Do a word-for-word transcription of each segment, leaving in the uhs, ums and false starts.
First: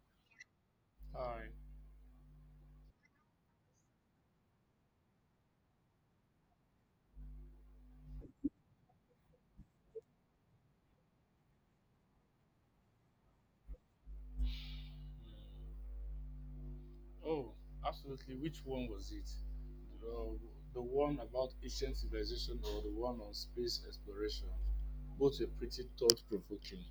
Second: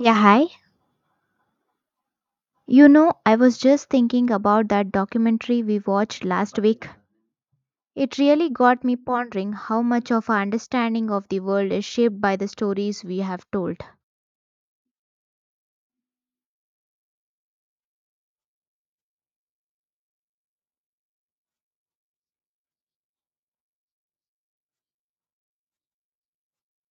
Yeah, hi. I You know, I was just thinking about that documentary we watched last week. It really got me pondering how much of our understanding of the world is shaped by the stories we have told. Oh, absolutely. Which one was it? The, the one about ancient civilization or the one on space exploration? Both were pretty thought provoking.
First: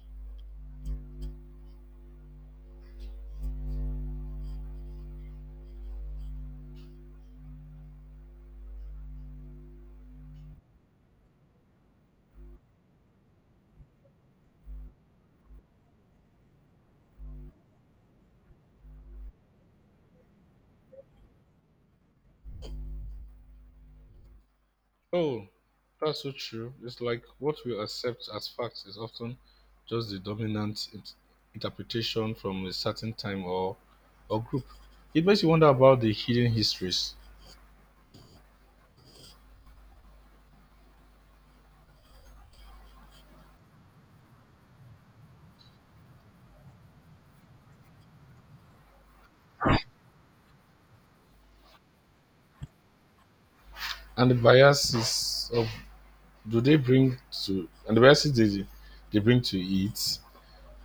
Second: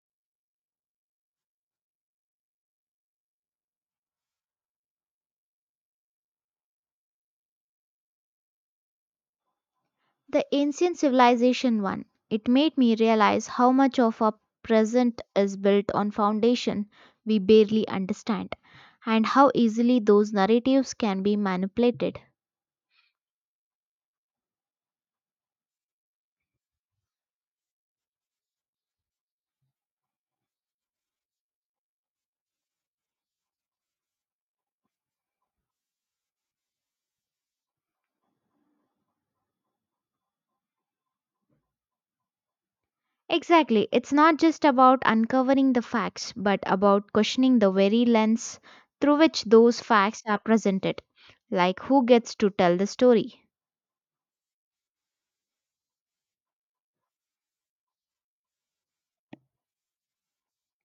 The ancient civilization one, it made me realize how much of our present is built on foundation we barely understand and how easily those narratives can be manipulated. Oh, that's so true. It's like what we accept as facts is often just the dominant int- interpretation from a certain time or, or group. It makes you wonder about the hidden histories Exactly. It's not just about uncovering the facts, but about questioning the very lens through which those facts are presented. Like, who gets to tell the story? and the biases of do they bring to and the biases they, they bring to it.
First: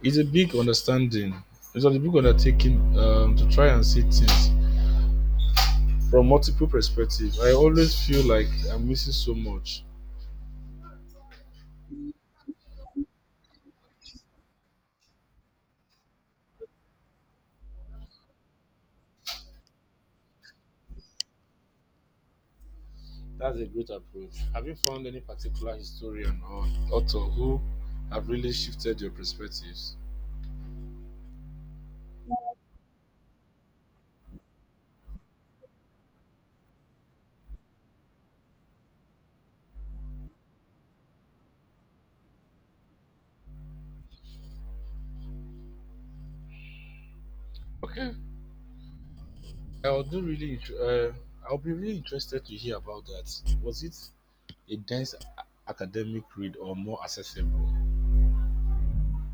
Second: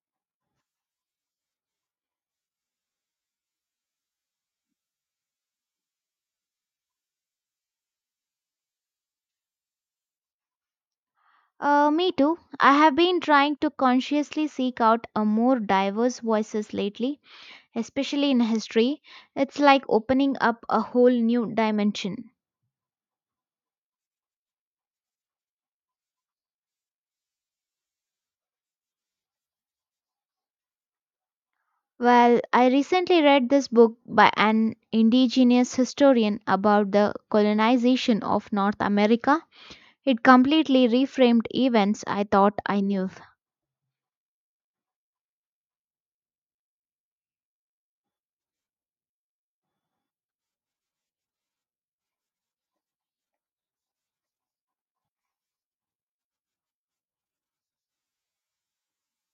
It's a big understanding. It's a big undertaking um, to try and see things from multiple perspectives. I always feel like I'm missing so much. Uh, me too. I have been trying to consciously seek out a more diverse voices lately, especially in history. It's like opening up a whole new dimension. That's a great approach. Have you found any particular historian or author who have really shifted your perspectives? Well, I recently read this book by an indigenous historian about the colonization of North America. It completely reframed events I thought I knew. Okay, I'll do really. int- Uh, I'll be really interested to hear about that. Was it a dense a- academic read or more accessible?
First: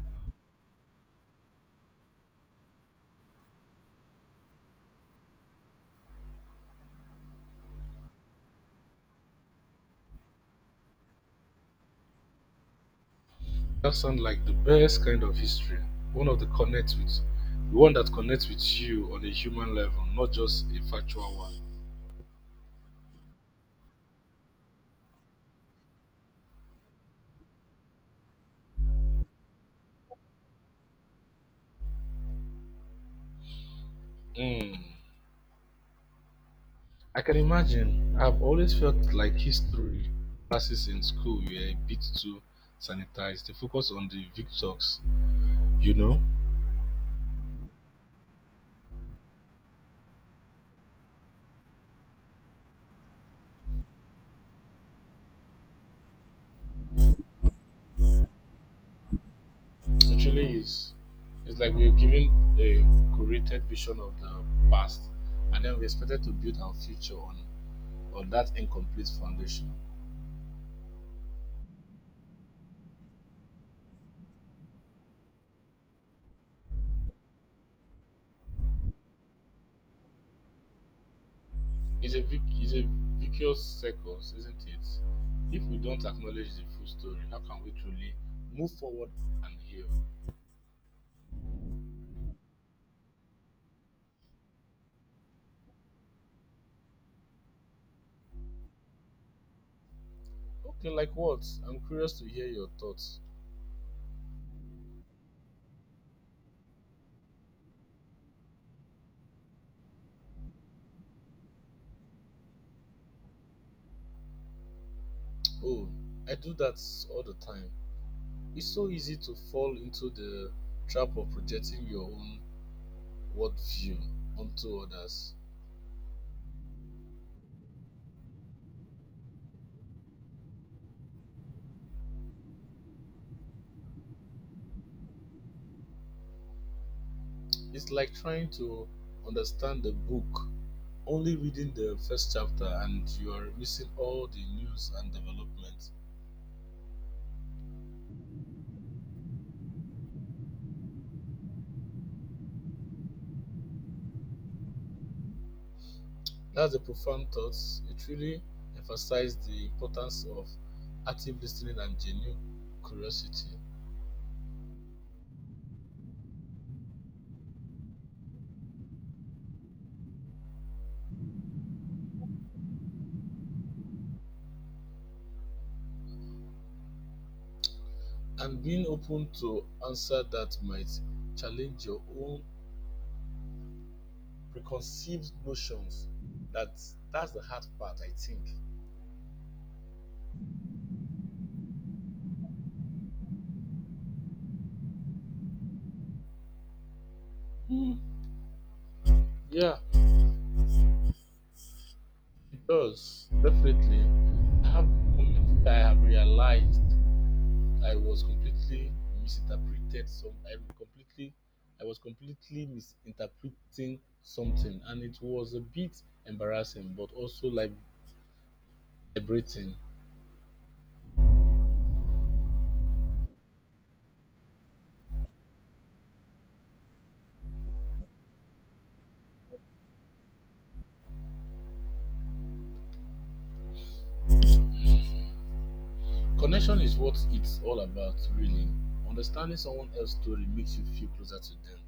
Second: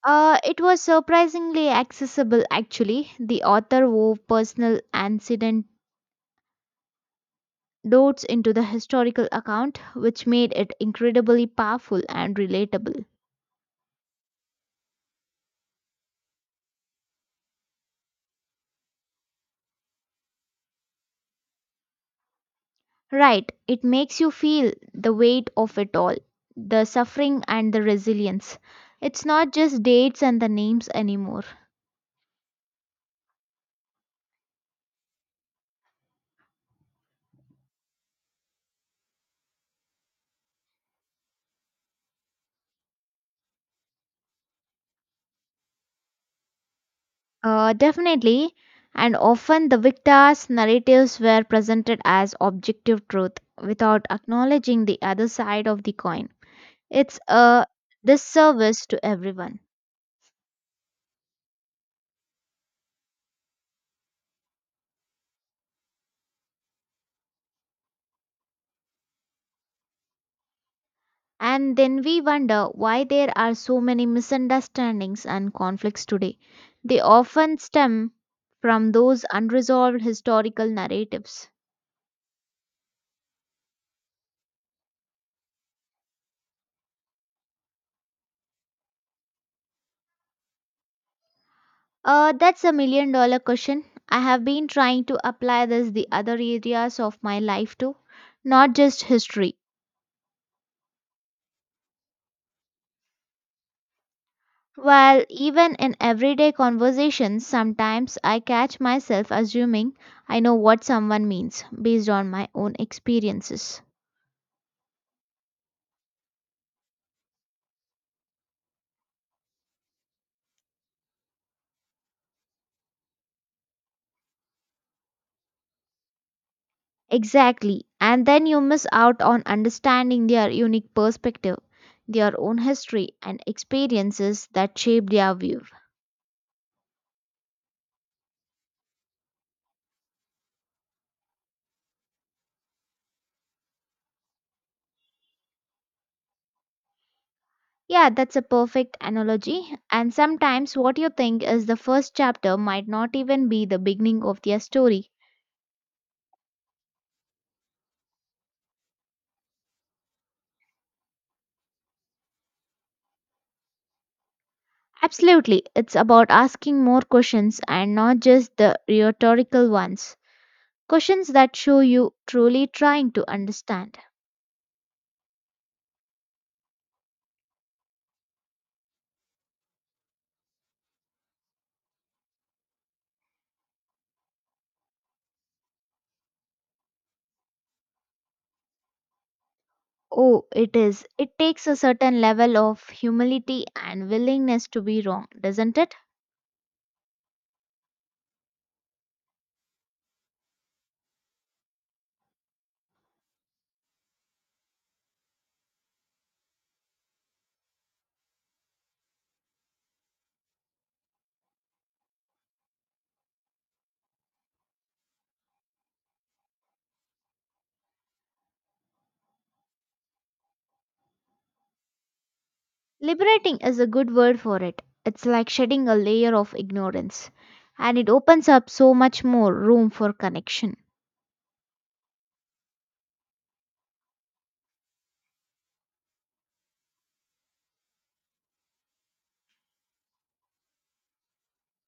Uh, it was surprisingly accessible, actually. The author wove personal anecdotes into the historical account, which made it incredibly powerful and relatable. That sounds like the best kind of history. One of the connects with The one that connects with you on a human level, not just a factual one. Right, it makes you feel the weight of it all, the suffering and the resilience. It's not just dates and the names anymore. Hmm. I can imagine. I've always felt like history classes in school were a bit too sanitized. They focus on the victors, you know? Uh, definitely, and often the victors' narratives were presented as objective truth without acknowledging the other side of the coin. It's a disservice to everyone. It really is. It's like we're given a curated vision of the past, and then we're expected to build our future on, on that incomplete foundation. And then we wonder why there are so many misunderstandings and conflicts today. They often stem from those unresolved historical narratives. It's a vic- it's a vicious circle, isn't it? If we don't acknowledge the full story, how can we truly move forward and heal? Uh, that's a million dollar question. I have been trying to apply this the other areas of my life too, not just history. Okay, like what? I'm curious to hear your thoughts. While even in everyday conversations, sometimes I catch myself assuming I know what someone means based on my own experiences. Oh, I do that all the time. It's so easy to fall into the trap of projecting your own worldview onto others. Exactly. And then you miss out on understanding their unique perspective, their own history, and experiences that shape their view. It's like trying to understand a book, only reading the first chapter, and you are missing all the news and developments. Yeah, that's a perfect analogy. And sometimes what you think is the first chapter might not even be the beginning of their story. That's a profound thought. It really emphasized the importance of active listening and genuine curiosity, Absolutely, it's about asking more questions and not just the rhetorical ones. Questions that show you truly trying to understand. and being open to answer that might challenge your own preconceived notions. That that's the hard part, I think. Oh, it is. It takes a certain level of humility and willingness to be wrong, doesn't it? Hmm. Yeah, it does definitely. I have moments that I have realized I was completely misinterpreted some I completely I was completely misinterpreting something, and it was a bit embarrassing but also like liberating. Liberating is a good word for it. It's like shedding a layer of ignorance, and it opens up so much more room for connection. Connection is what it's all about really. Understanding someone else's story makes you feel closer to them.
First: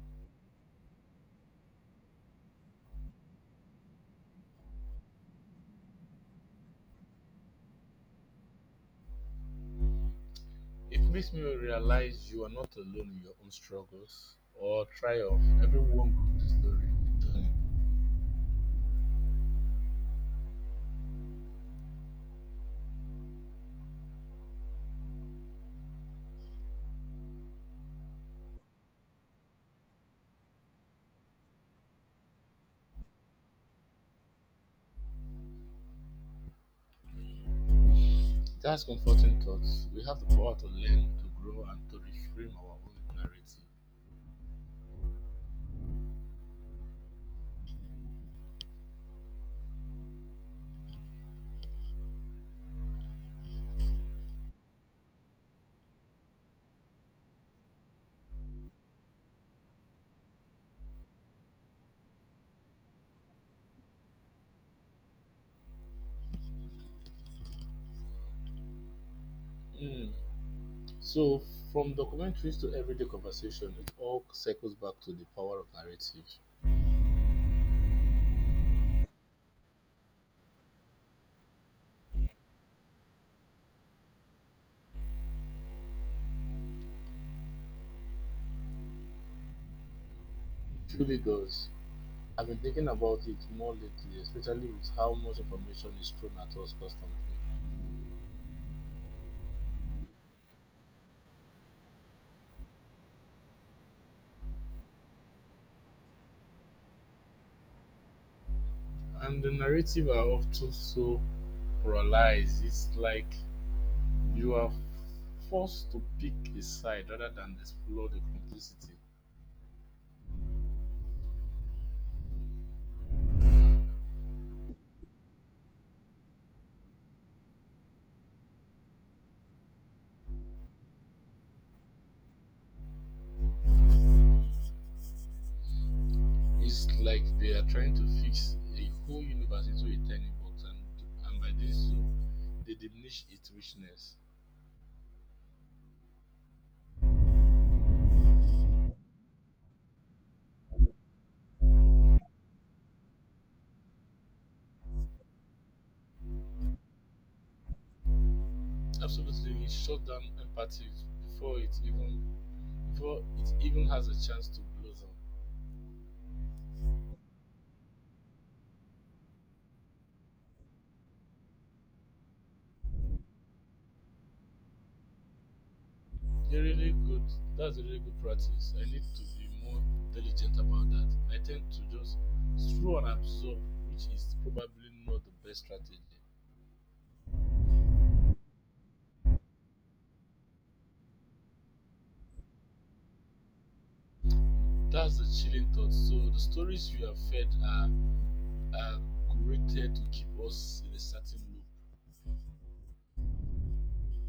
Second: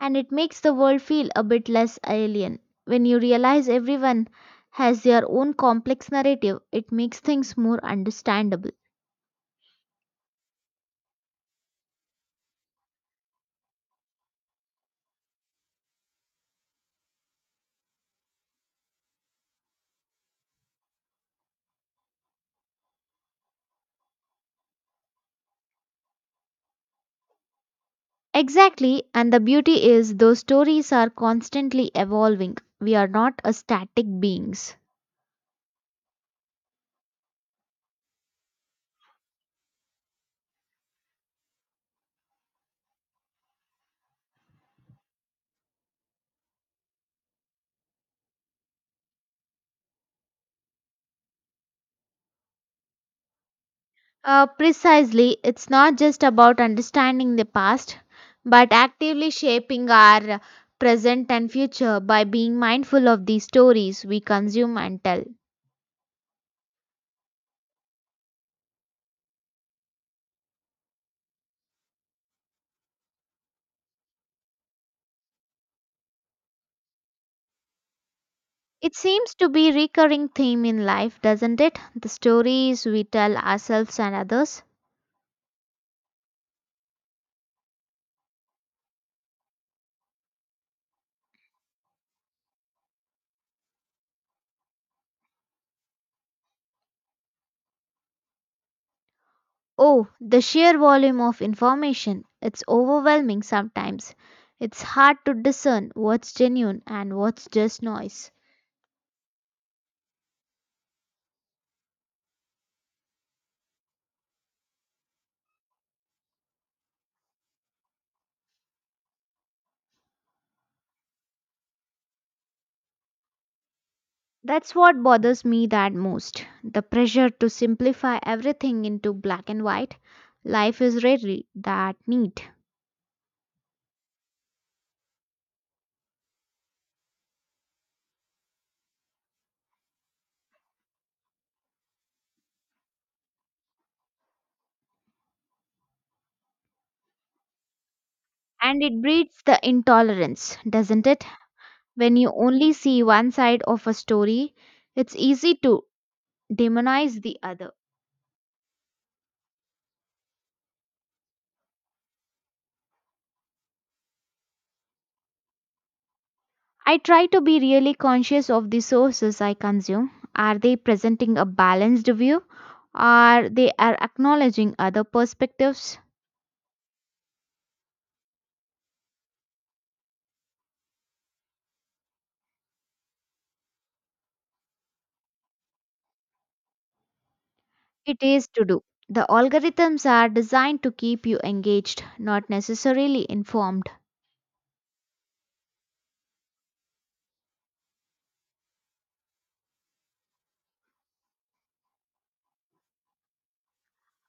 And it makes the world feel a bit less alien. When you realize everyone has their own complex narrative, it makes things more understandable. It makes me realize you are not alone in your own struggles or triumph. Everyone goes through story. Journey. Exactly, and the beauty is those stories are constantly evolving. We are not a static beings. That's comforting thoughts. We have the power to learn, to grow, and to reframe our own narrative. Uh, precisely, it's not just about understanding the past, but actively shaping our present and future by being mindful of the stories we consume and tell. Hmm. So, from documentaries to everyday conversation, it all circles back to the power of narrative. It seems to be a recurring theme in life, doesn't it? The stories we tell ourselves and others. Truly, really does. I've been thinking about it more lately, especially with how much information is thrown at us constantly. Oh, the sheer volume of information. It's overwhelming sometimes. It's hard to discern what's genuine and what's just noise. And the narrative are often so polarized. It's like you are forced to pick a side rather than explore the complexity. That's what bothers me that most. The pressure to simplify everything into black and white. Life is rarely that neat. It's like they are trying to fix a whole universe into a tiny box, and, and by this, they diminish its richness. And it breeds the intolerance, doesn't it? When you only see one side of a story, it's easy to demonize the other. Absolutely, it shuts down empathy before it even before it even has a chance to blossom. I try to be really conscious of the sources I consume. Are they presenting a balanced view? Are they are acknowledging other perspectives? A really good That's a really good practice. I need to be more diligent about that. I tend to just throw and absorb, which is probably not the best strategy. It is to do. The algorithms are designed to keep you engaged, not necessarily informed. That's the chilling thought. So the stories you are fed are are curated to keep us in a certain loop.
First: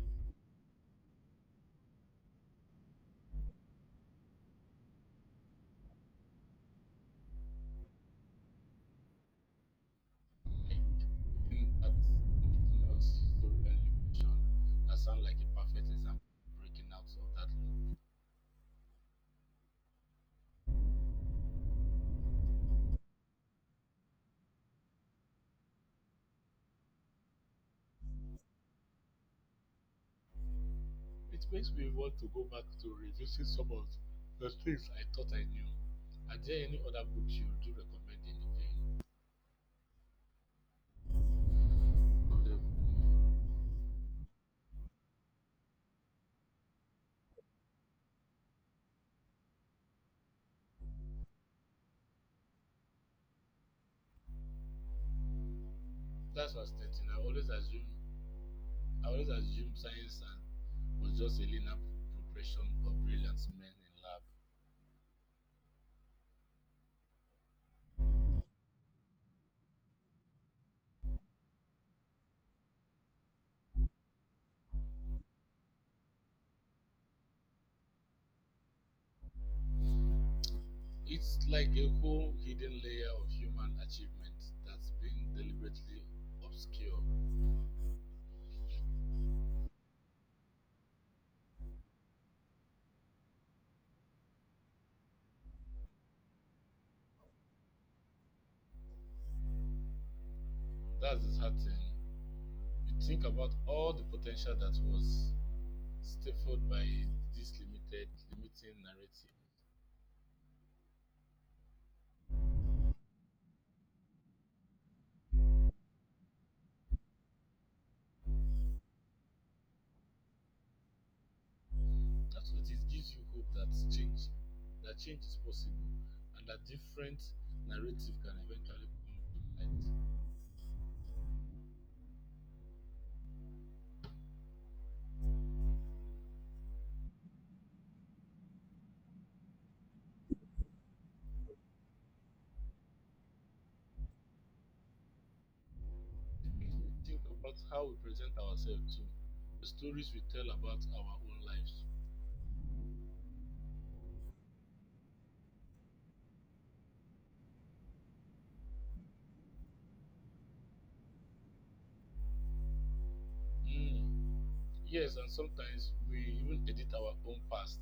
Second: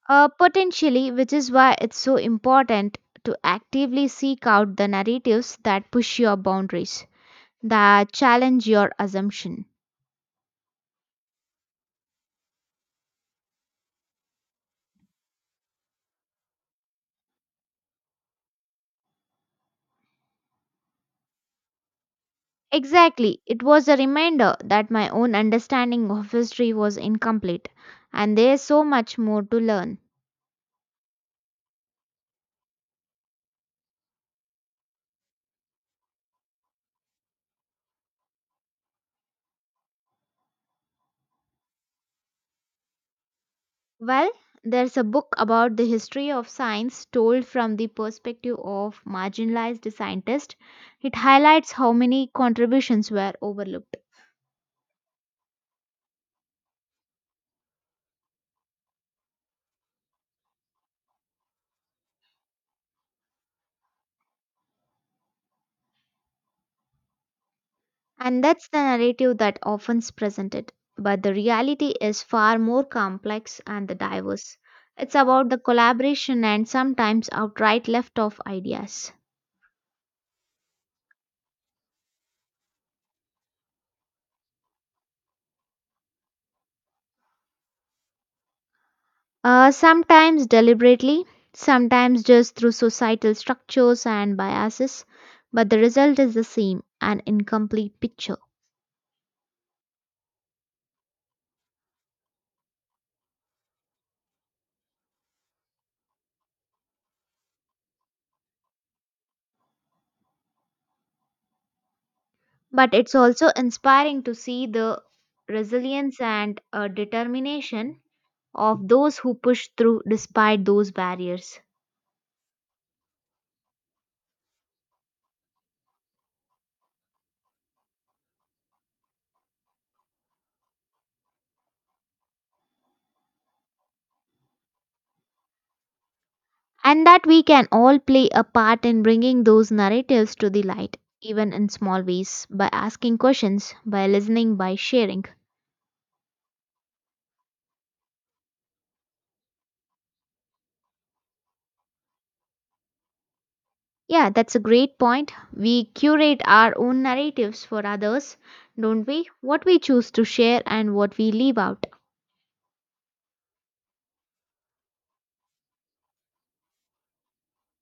Uh, potentially, which is why it's so important to actively seek out the narratives that push your boundaries, that challenge your assumption. Like in that you know, story that you mentioned, that sounds like a perfect example breaking out of that. Exactly, it was a reminder that my own understanding of history was incomplete, and there's so much more to learn. It makes me want to go back to revisiting some of the things I thought I knew. Are there any other books you do recommend in the vein? Well, there's a book about the history of science told from the perspective of marginalized scientists. It highlights how many contributions were overlooked. That's fascinating. I always assume I always assume science and was just a linear progression of brilliant men in lab. And that's the narrative that often is presented. But the reality is far more complex and diverse. It's about the collaboration and sometimes outright left off ideas. It's like a whole hidden layer of human achievement that's been deliberately obscured. Uh, sometimes deliberately, sometimes just through societal structures and biases, but the result is the same an incomplete picture. That's disheartening. You think about all the potential that was stifled by this limited, limiting narrative. But it's also inspiring to see the resilience and uh, determination of those who push through despite those barriers. At least it gives you hope that change, that change is possible, and that different narrative can eventually come to light. And that we can all play a part in bringing those narratives to the light, even in small ways, by asking questions, by listening, by sharing. Think about how we present ourselves too, the stories we tell about our own lives. Yeah, that's a great point. We curate our own narratives for others, don't we? What we choose to share and what we leave out. Mm, yes, and sometimes we even edit our own past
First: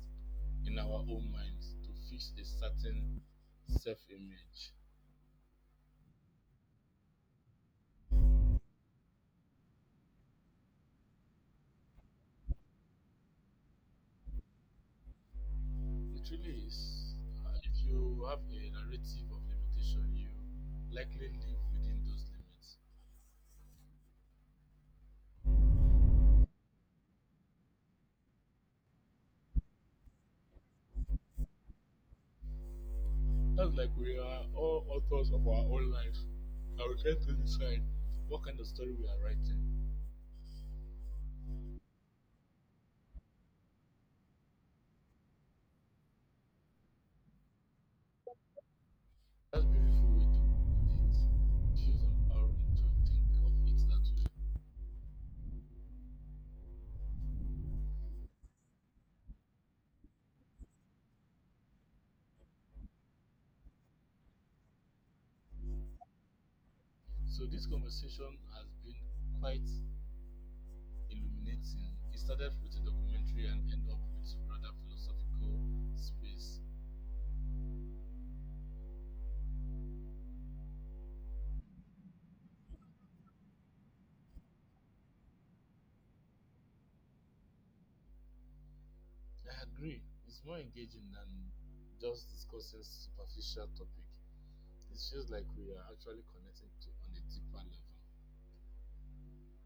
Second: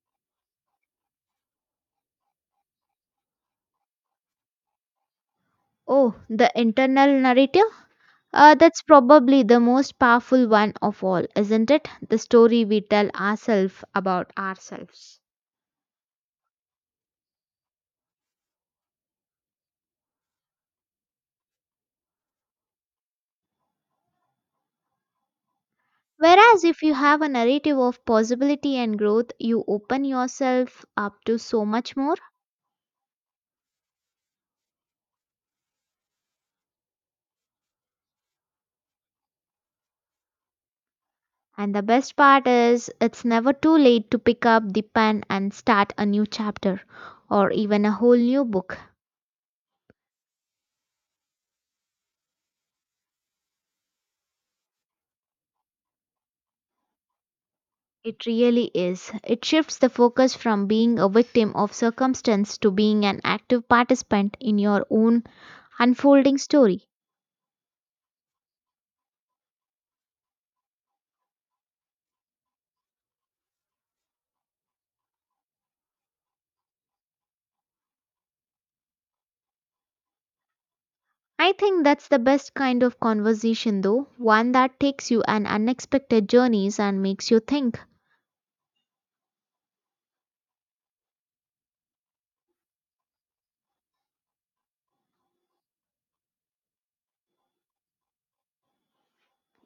in our own minds to fix a certain self-image. Oh, the internal narrative? Uh, that's probably the most powerful one of all, isn't it? The story we tell ourselves about ourselves. It really is. Uh, if you have a narrative of limitation, you likely live within those limits. Whereas if you have a narrative of possibility and growth, you open yourself up to so much more. That's like we are all authors of our own life, and we get to decide what kind of story we are writing. And the best part is, it's never too late to pick up the pen and start a new chapter or even a whole new book. That's a beautiful way to put it. It feels empowering to think of it that way. It really is. It shifts the focus from being a victim of circumstance to being an active participant in your own unfolding story. So this conversation has been quite illuminating. It started with a documentary and ended up with rather philosophical space. I think that's the best kind of conversation, though, one that takes you on unexpected journeys and makes you think. I agree. It's more engaging than just discussing superficial topic. It feels like we are actually connecting to on a deeper level.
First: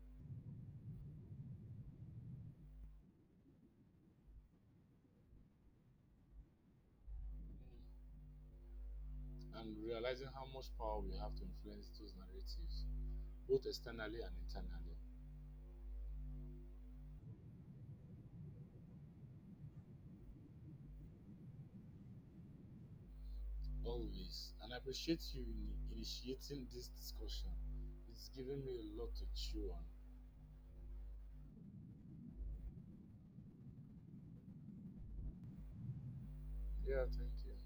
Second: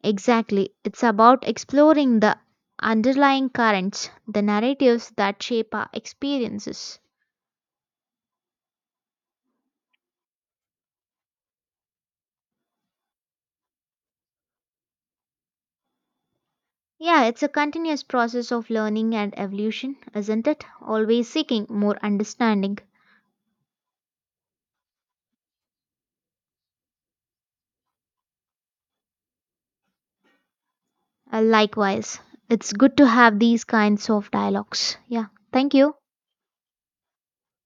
Exactly. It's about exploring the underlying currents, the narratives that shape our experiences. Mm, and realizing how much power we have to influence those narratives, both externally and internally. Yeah, it's a continuous process of learning and evolution, isn't it? Always seeking more understanding. Always. And I appreciate you in initiating this discussion. It's given me a lot to chew on. Uh, likewise, it's good to have these kinds of dialogues. Yeah, thank you. Yeah, thank you.